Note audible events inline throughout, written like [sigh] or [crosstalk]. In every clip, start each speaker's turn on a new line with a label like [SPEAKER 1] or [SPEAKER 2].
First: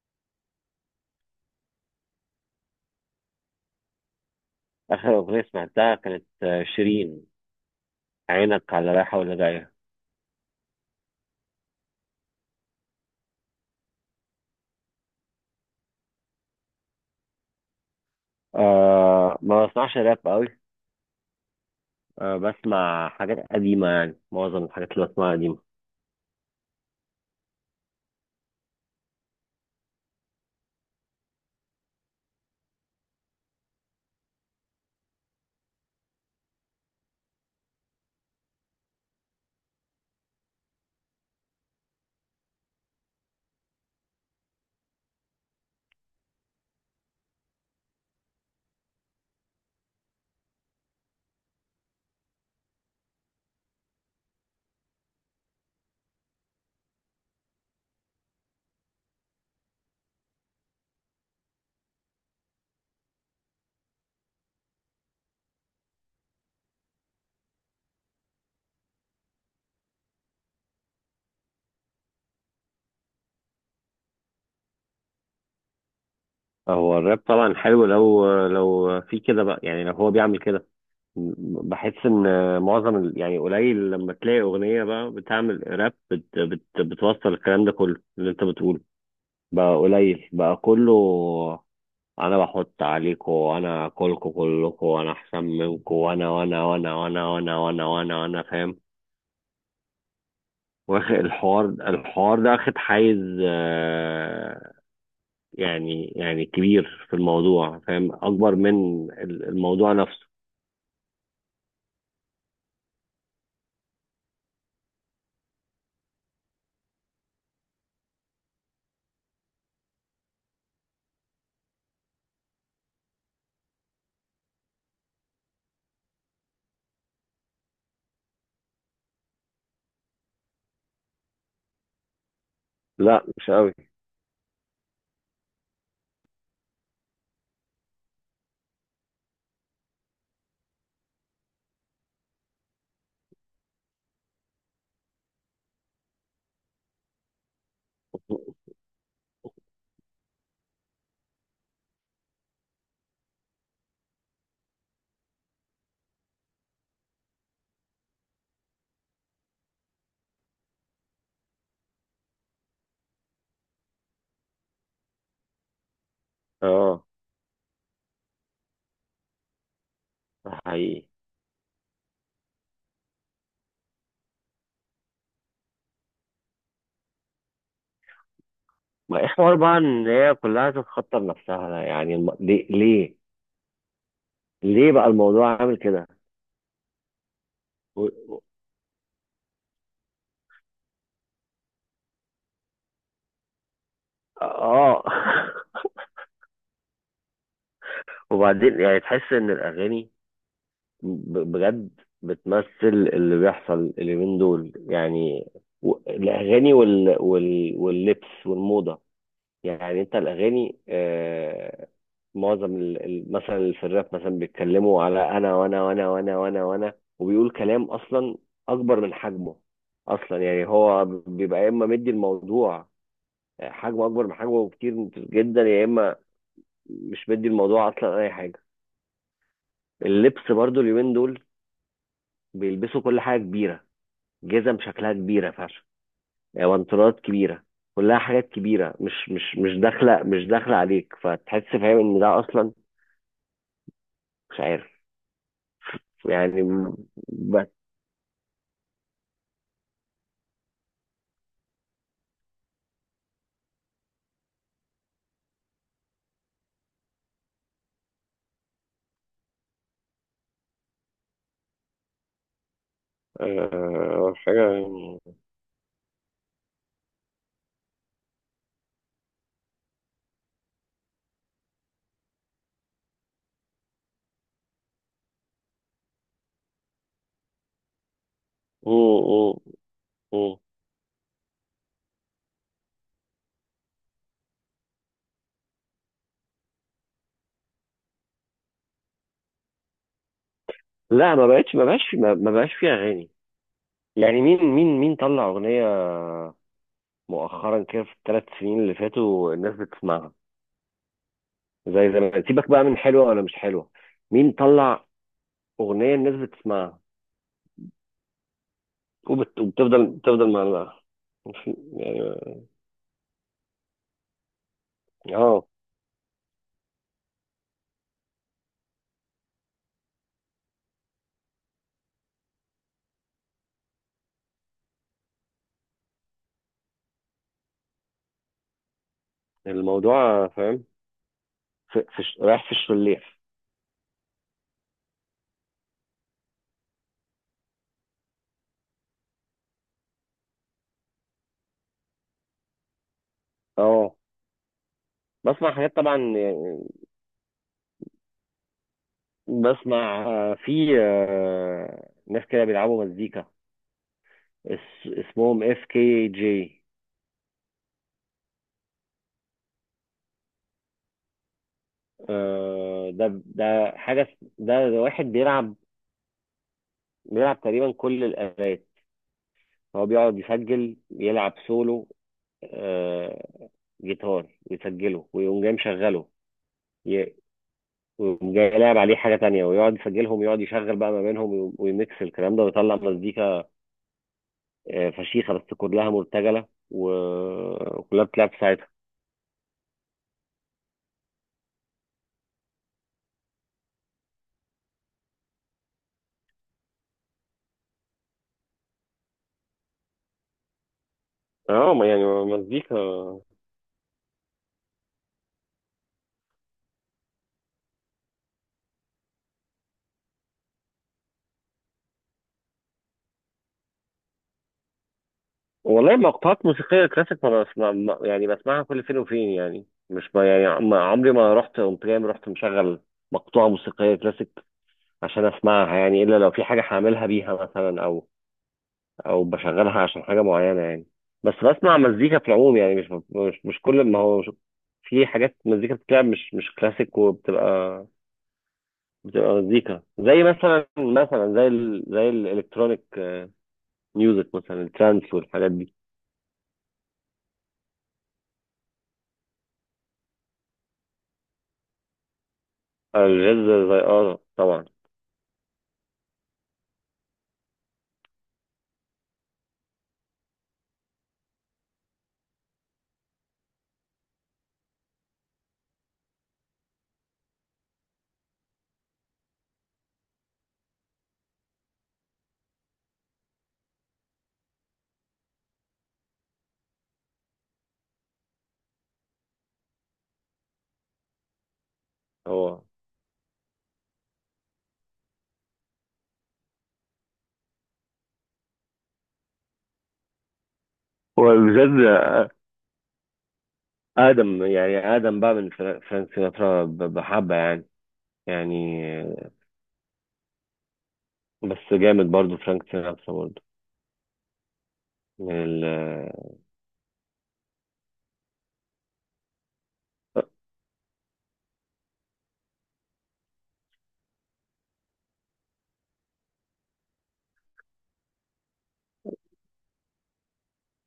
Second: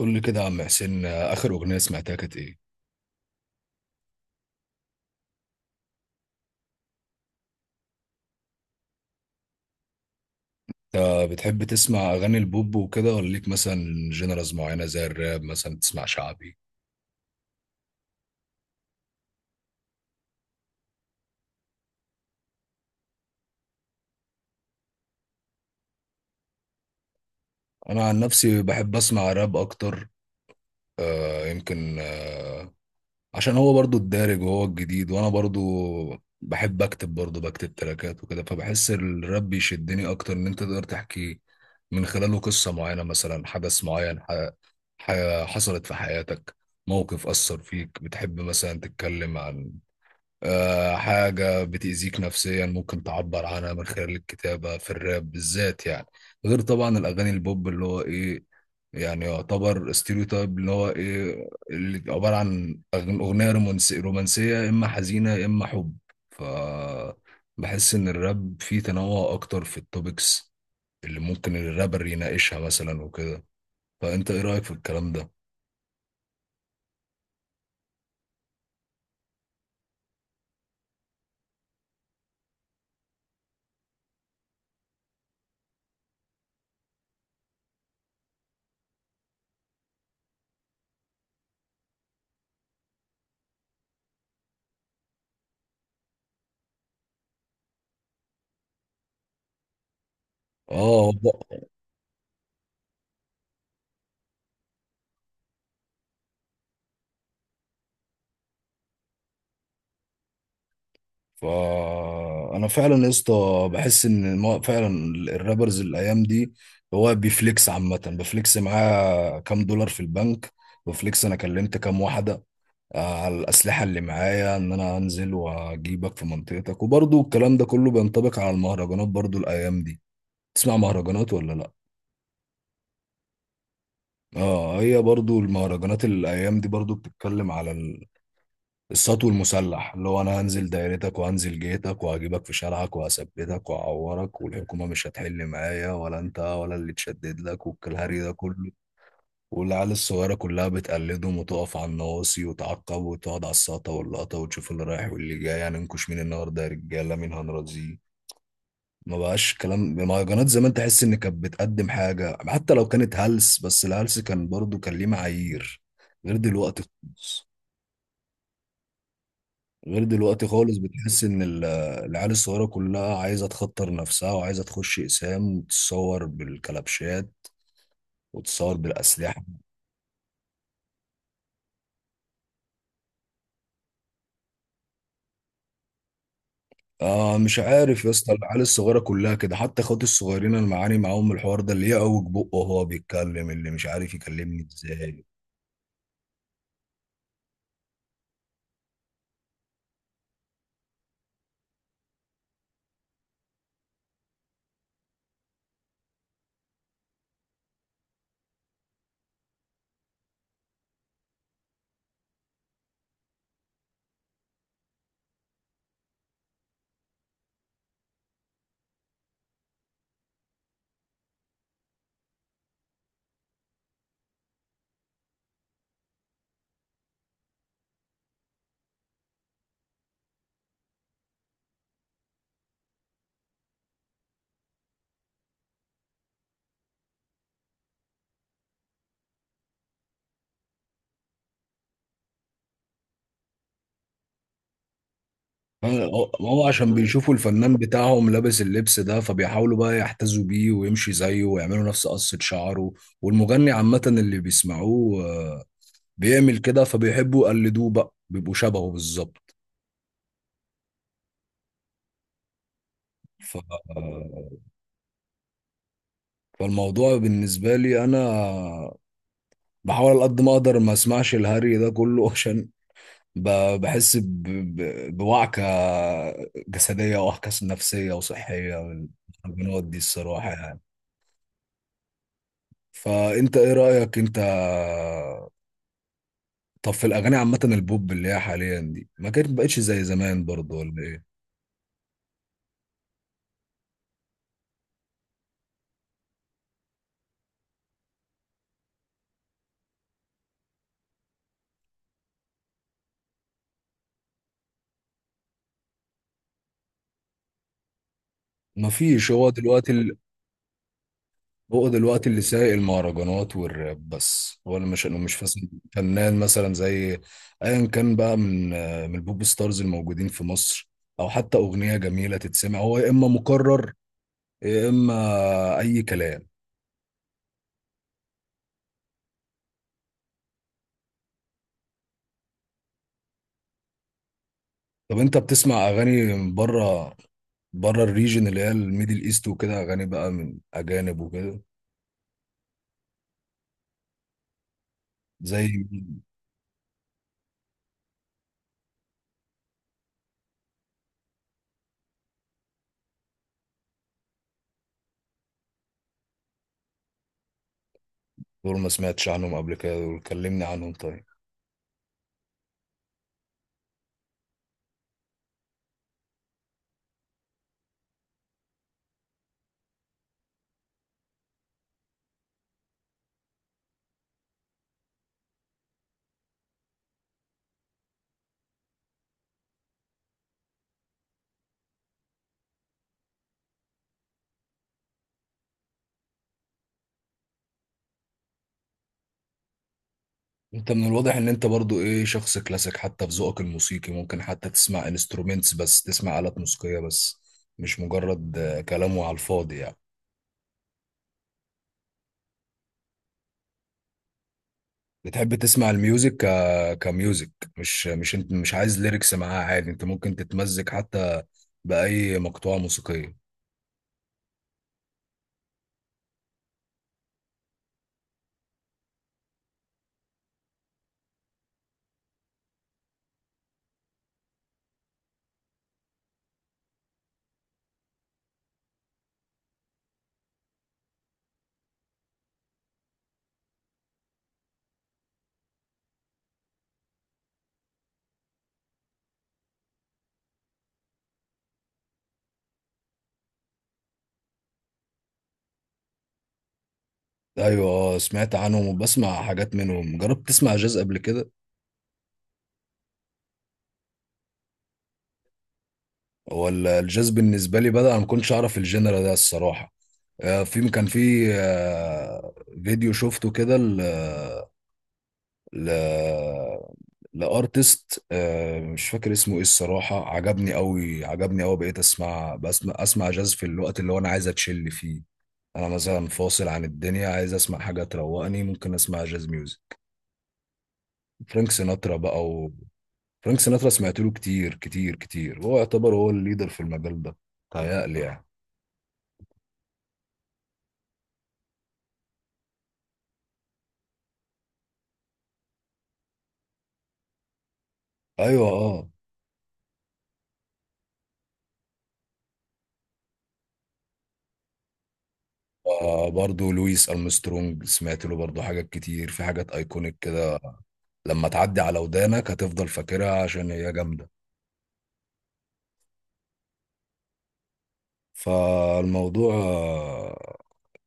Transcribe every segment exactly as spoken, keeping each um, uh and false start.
[SPEAKER 1] قول لي كده يا عم حسين آه، آخر أغنية سمعتها كانت إيه؟
[SPEAKER 2] آخر أغنية سمعتها كانت آه، شيرين، عينك على رايحة ولا جاية.
[SPEAKER 1] أنت بتحب تسمع أغاني البوب وكده ولا ليك مثلا جنرالز معينة زي الراب مثلا تسمع شعبي؟
[SPEAKER 2] أه، ما بسمعش راب قوي. أه بسمع حاجات قديمة، يعني معظم الحاجات اللي بسمعها قديمة.
[SPEAKER 1] أنا عن نفسي بحب أسمع راب أكتر. آه يمكن آه عشان هو برضو الدارج وهو الجديد، وأنا برضو بحب أكتب، برضو بكتب تراكات وكده، فبحس الراب بيشدني أكتر، إن أنت تقدر تحكي من خلاله قصة معينة، مثلا حدث معين ح... ح... حصلت في حياتك، موقف أثر فيك، بتحب مثلا تتكلم عن آه، حاجة بتأذيك نفسيا، ممكن تعبر عنها من خلال الكتابة في الراب بالذات يعني. غير طبعا الأغاني البوب، اللي هو إيه يعني، يعتبر ستيريوتايب، اللي هو إيه، اللي عبارة عن أغن- أغنية رومانسية رومانسية، يا إما حزينة يا إما حب. ف بحس إن الراب فيه تنوع أكتر في التوبكس، اللي ممكن الرابر يناقشها مثلا وكده. فأنت إيه رأيك في الكلام ده؟
[SPEAKER 2] هو الراب طبعا حلو لو لو في كده بقى، يعني لو هو بيعمل كده. بحس ان معظم ال- يعني قليل لما تلاقي اغنيه بقى بتعمل راب بت بت بتوصل الكلام ده كله اللي انت بتقوله، بقى قليل بقى. كله انا بحط عليكم وانا اكلكم كلكم وانا احسن منكم وانا وانا وانا وانا وانا وانا وانا وانا فاهم. واخد
[SPEAKER 1] آه.
[SPEAKER 2] الحوار الحوار ده اخد حيز، آه، يعني يعني كبير في الموضوع، فاهم اكبر من ال- الموضوع نفسه.
[SPEAKER 1] فانا فعلا يا اسطى بحس ان ما- فعلا الرابرز الايام دي هو بيفليكس، عامه بفليكس معاه كام دولار في البنك، بفليكس انا كلمت كام واحده، آه، على الاسلحه اللي معايا، ان انا انزل واجيبك في منطقتك. وبرضو الكلام ده كله بينطبق على المهرجانات برضو الايام دي. تسمع مهرجانات ولا لا؟
[SPEAKER 2] لا، مش قوي.
[SPEAKER 1] اه، هي برضو المهرجانات الايام دي برضو بتتكلم على السطو المسلح، اللي هو انا هنزل دايرتك وهنزل جيتك وهجيبك في شارعك وهثبتك وهعورك، والحكومه مش هتحل معايا ولا انت ولا اللي تشدد لك، والكلهري ده كله. والعيال الصغيره كلها بتقلدهم، وتقف على النواصي وتعقب وتقعد على الساطه واللقطه وتشوف اللي رايح واللي جاي، هننكش مين النهارده يا رجاله، مين هنرازيه. ما بقاش كلام مهرجانات زمان، تحس ان كانت بتقدم حاجه، حتى لو كانت هلس، بس الهلس كان برضو كان ليه معايير، غير دلوقتي
[SPEAKER 2] اه،
[SPEAKER 1] خالص. غير دلوقتي
[SPEAKER 2] ده
[SPEAKER 1] خالص،
[SPEAKER 2] حقيقي.
[SPEAKER 1] بتحس ان ال- العيال الصغيره كلها عايزه تخطر نفسها، وعايزه تخش اقسام وتتصور بالكلبشات وتتصور
[SPEAKER 2] ما ايه
[SPEAKER 1] بالاسلحه.
[SPEAKER 2] حوار بقى ان هي كلها تتخطر نفسها؟ لا، يعني الم... ليه ليه ليه بقى الموضوع عامل كده؟
[SPEAKER 1] آه، مش
[SPEAKER 2] و...
[SPEAKER 1] عارف يا اسطى،
[SPEAKER 2] و-
[SPEAKER 1] العيال الصغيره كلها كده، حتى اخواتي الصغيرين انا معاني معاهم من الحوار ده، اللي يعوج بقه وهو بيتكلم، اللي مش عارف يكلمني
[SPEAKER 2] اه
[SPEAKER 1] ازاي.
[SPEAKER 2] [laughs] وبعدين يعني تحس ان الاغاني ب- بجد بتمثل اللي بيحصل اليومين دول. يعني و- الأغاني وال... وال... واللبس والموضة. يعني أنت الأغاني آه، معظم ال... ال- مثلا اللي في الراب مثلا بيتكلموا على أنا وأنا وأنا وأنا وأنا وأنا وبيقول كلام أصلا أكبر من حجمه. أصلا يعني هو بيبقى يا إما مدي الموضوع، آه، حجمه أكبر من حجمه بكتير جدا، يا إما مش مدي الموضوع أصلا أي حاجة. اللبس برضو اليومين دول بيلبسوا كل حاجة كبيرة، جزم شكلها كبيرة فشخ، وانترات كبيرة، كلها حاجات كبيرة، مش مش مش داخلة، مش داخلة عليك، فتحس فاهم ان ده اصلا مش عارف.
[SPEAKER 1] آه، هو
[SPEAKER 2] يعني
[SPEAKER 1] هو عشان
[SPEAKER 2] م-
[SPEAKER 1] بيشوفوا الفنان
[SPEAKER 2] بس
[SPEAKER 1] بتاعهم لابس اللبس ده، فبيحاولوا بقى يحتذوا بيه ويمشي زيه ويعملوا نفس قصة شعره. والمغني عامة اللي بيسمعوه آه، بيعمل كده، فبيحبوا يقلدوه بقى، بيبقوا شبهه بالظبط. ف...
[SPEAKER 2] آه، حاجة يعني.
[SPEAKER 1] فالموضوع بالنسبة لي أنا بحاول على قد ما أقدر ما أسمعش الهري ده كله [laughs] عشان ب... بحس ب... ب... بوعكة جسدية ووعكة نفسية وصحية
[SPEAKER 2] مم،
[SPEAKER 1] من
[SPEAKER 2] مم،
[SPEAKER 1] القنوات دي الصراحة
[SPEAKER 2] مم.
[SPEAKER 1] يعني. فأنت إيه رأيك أنت؟ طب في الأغاني عامة البوب، اللي هي حاليا دي ما كانت بقتش زي زمان برضه ولا
[SPEAKER 2] لا،
[SPEAKER 1] إيه؟
[SPEAKER 2] ما بقتش، ما بقاش ما ما بقاش فيها اغاني، يعني مين مين مين طلع اغنية مؤخرا كده في الثلاث سنين اللي فاتوا الناس بتسمعها زي زمان؟ سيبك بقى من حلوة ولا مش حلوة، مين طلع اغنية الناس بتسمعها؟
[SPEAKER 1] مفيش. هو
[SPEAKER 2] وبت-
[SPEAKER 1] دلوقتي،
[SPEAKER 2] وبتفضل بتفضل معلقة وفي
[SPEAKER 1] هو دلوقتي اللي سايق المهرجانات والراب بس، هو اللي مش انه مش
[SPEAKER 2] يعني
[SPEAKER 1] فاس-
[SPEAKER 2] اه.
[SPEAKER 1] فنان مثلا، زي ايا كان بقى، من من البوب ستارز الموجودين في مصر، او حتى اغنيه جميله تتسمع، هو يا اما مكرر يا اما اي كلام.
[SPEAKER 2] الموضوع فاهم في... في... ش- رايح في الشليح.
[SPEAKER 1] طب انت بتسمع اغاني من بره، بره الريجن اللي هي الميدل ايست، وكده اغاني بقى من اجانب وكده؟
[SPEAKER 2] اه،
[SPEAKER 1] زي
[SPEAKER 2] بسمع حاجات طبعا
[SPEAKER 1] مين؟
[SPEAKER 2] يعني. بسمع آه، في آه، ناس كده بيلعبوا مزيكا، اس... اسمهم اف كي جي.
[SPEAKER 1] دول ما سمعتش عنهم قبل كده، دول كلمني عنهم طيب.
[SPEAKER 2] آه، ده ده حاجة، اس- ده, ده واحد بيلعب، بيلعب تقريبا كل الآلات. هو بيقعد يسجل يلعب سولو، آه، جيتار، يسجله ويقوم جاي مشغله وجاي لاعب عليه حاجة تانية، ويقعد يسجلهم ويقعد يشغل بقى ما بينهم وي- ويميكس الكلام ده ويطلع مزيكا. آه، فشيخة، بس كلها مرتجلة و- وكلها بتلعب في ساعتها.
[SPEAKER 1] انت من الواضح ان انت برضو ايه، شخص كلاسيك حتى في ذوقك الموسيقي، ممكن حتى تسمع انسترومنتس بس، تسمع آلات موسيقية بس، مش مجرد آه، كلام وعلى الفاضي يعني.
[SPEAKER 2] اه ما- يعني مزيكا.
[SPEAKER 1] بتحب تسمع الميوزك ك... كميوزك، مش مش انت مش عايز ليركس معاها، عادي انت ممكن تتمزج حتى بأي مقطوعة موسيقية.
[SPEAKER 2] والله مقطوعات موسيقية كلاسيك ما بسمع، ما- يعني بسمعها كل فين وفين، يعني مش ما يعني عم- عمري ما رحت قمت جاي رحت مشغل مقطوعة موسيقية كلاسيك عشان اسمعها، يعني الا لو في حاجة هعملها بيها مثلا، او او بشغلها عشان حاجه معينه يعني. بس بسمع مزيكا في العموم يعني، مش مش, مش كل ما هو مش. في حاجات مزيكا بتتلعب مش مش كلاسيك، وبتبقى بتبقى مزيكا زي مثلا مثلا زي ال زي الالكترونيك ميوزك، مثلا الترانس والحاجات دي.
[SPEAKER 1] ايوه اه، سمعت عنهم وبسمع حاجات منهم. جربت تسمع جاز قبل كده؟
[SPEAKER 2] الجاز؟ زي اه، طبعا.
[SPEAKER 1] ولا الجاز بالنسبة لي بدأ انا ما كنتش اعرف الجنرال ده الصراحة. آه، في كان في آه، فيديو شفته كده ل... لارتست، آه، مش فاكر اسمه ايه الصراحه، عجبني قوي عجبني قوي، بقيت اسمع بسمع اسمع جاز في الوقت اللي هو انا عايز اتشل فيه. انا مثلا فاصل عن الدنيا عايز اسمع حاجه تروقني، ممكن اسمع جاز ميوزك. فرانك سيناترا بقى و...
[SPEAKER 2] هو
[SPEAKER 1] فرانك سيناترا سمعت له كتير كتير كتير، هو يعتبر هو الليدر في المجال ده تهيألي يعني.
[SPEAKER 2] هو الجاز ادم، يعني ادم بقى. من فرا- فرانك سيناترا، ب- بحبه يعني،
[SPEAKER 1] ايوه اه.
[SPEAKER 2] يعني. بس جامد برضو فرانك سيناترا برضو، من ال-
[SPEAKER 1] آه، برضه لويس أرمسترونج سمعت له برضه حاجات كتير، في حاجات ايكونيك كده لما تعدي على ودانك هتفضل فاكرها عشان هي جامدة. فالموضوع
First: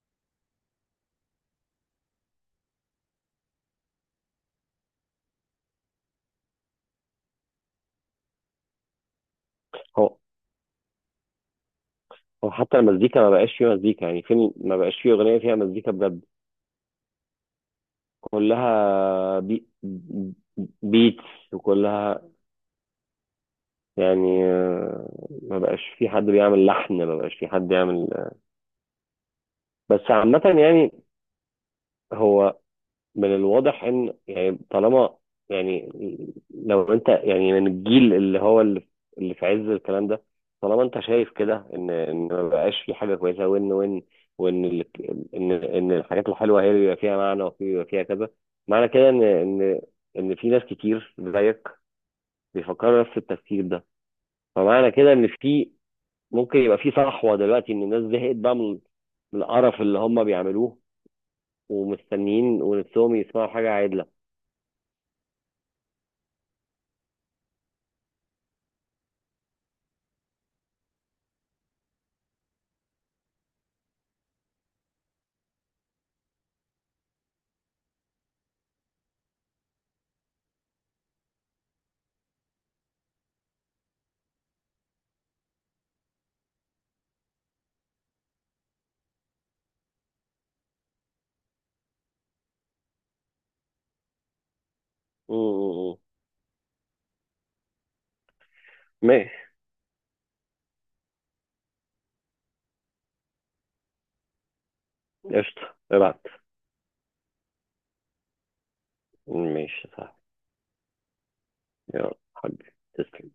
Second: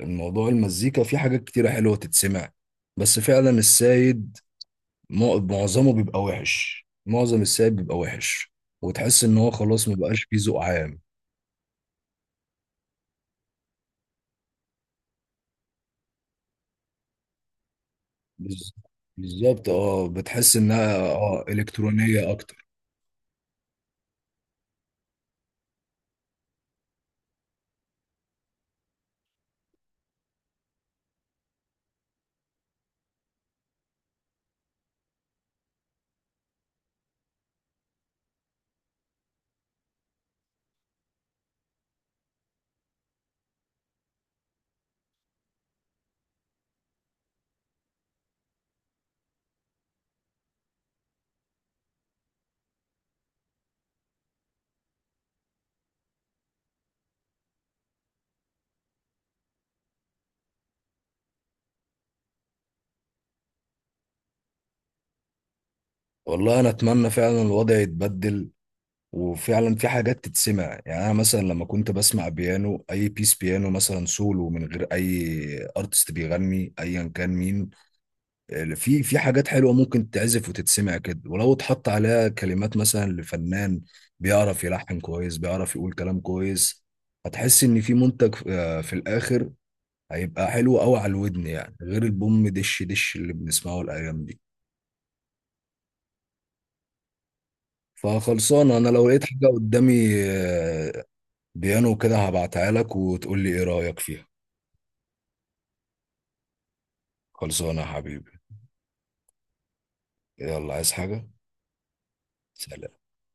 [SPEAKER 1] الموضوع المزيكا فيه حاجات كتيرة حلوة تتسمع، بس فعلا السايد مع- معظمه بيبقى وحش، معظم السايد بيبقى وحش، وتحس ان هو خلاص
[SPEAKER 2] هو
[SPEAKER 1] مبقاش فيه ذوق عام.
[SPEAKER 2] هو حتى المزيكا ما بقاش فيه مزيكا يعني فين، ما بقاش فيه أغنية فيها مزيكا بجد،
[SPEAKER 1] بز-
[SPEAKER 2] كلها بي
[SPEAKER 1] بالظبط، اه بتحس انها
[SPEAKER 2] بيتس،
[SPEAKER 1] اه
[SPEAKER 2] وكلها
[SPEAKER 1] الكترونية اكتر.
[SPEAKER 2] يعني آه، ما بقاش في حد بيعمل لحن، ما بقاش في حد يعمل. بس عامة يعني هو من الواضح ان يعني طالما، يعني لو انت يعني من الجيل اللي هو اللي اللي في عز الكلام ده، طالما انت شايف كده ان ان ما بقاش في حاجه كويسه، وان وان وان ال- ان ان الحاجات الحلوه هي اللي بيبقى فيها معنى وفي بيبقى فيها كذا معنى، كده ان ان ان في ناس كتير زيك بيفكروا نفس التفكير ده، فمعنى كده ان في ممكن يبقى في صحوه دلوقتي، ان الناس زهقت بقى من من القرف اللي هم بيعملوه، ومستنيين ونفسهم يسمعوا حاجه عادله.
[SPEAKER 1] والله انا اتمنى فعلا الوضع يتبدل، وفعلا في حاجات تتسمع، يعني انا مثلا لما كنت بسمع بيانو، اي بيس بيانو مثلا سولو من غير اي ارتست بيغني ايا كان مين، آه، في في حاجات حلوه ممكن تتعزف وتتسمع كده، ولو اتحط عليها كلمات مثلا لفنان بيعرف يلحن كويس بيعرف يقول كلام كويس، هتحس ان في منتج آه، في الاخر هيبقى حلو قوي على الودن يعني، غير البوم دش دش اللي بنسمعه الايام دي.
[SPEAKER 2] م- م- م.
[SPEAKER 1] فخلصان انا، لو لقيت
[SPEAKER 2] ماشي.
[SPEAKER 1] حاجه قدامي آه، بيانو كده، هبعتها لك وتقول لي ايه رايك فيها.
[SPEAKER 2] قشطة، ابعت.
[SPEAKER 1] خلصانه يا حبيبي.
[SPEAKER 2] ماشي، صح.
[SPEAKER 1] يلا عايز حاجه؟
[SPEAKER 2] يلا حبيبي،
[SPEAKER 1] سلام.
[SPEAKER 2] تسلم.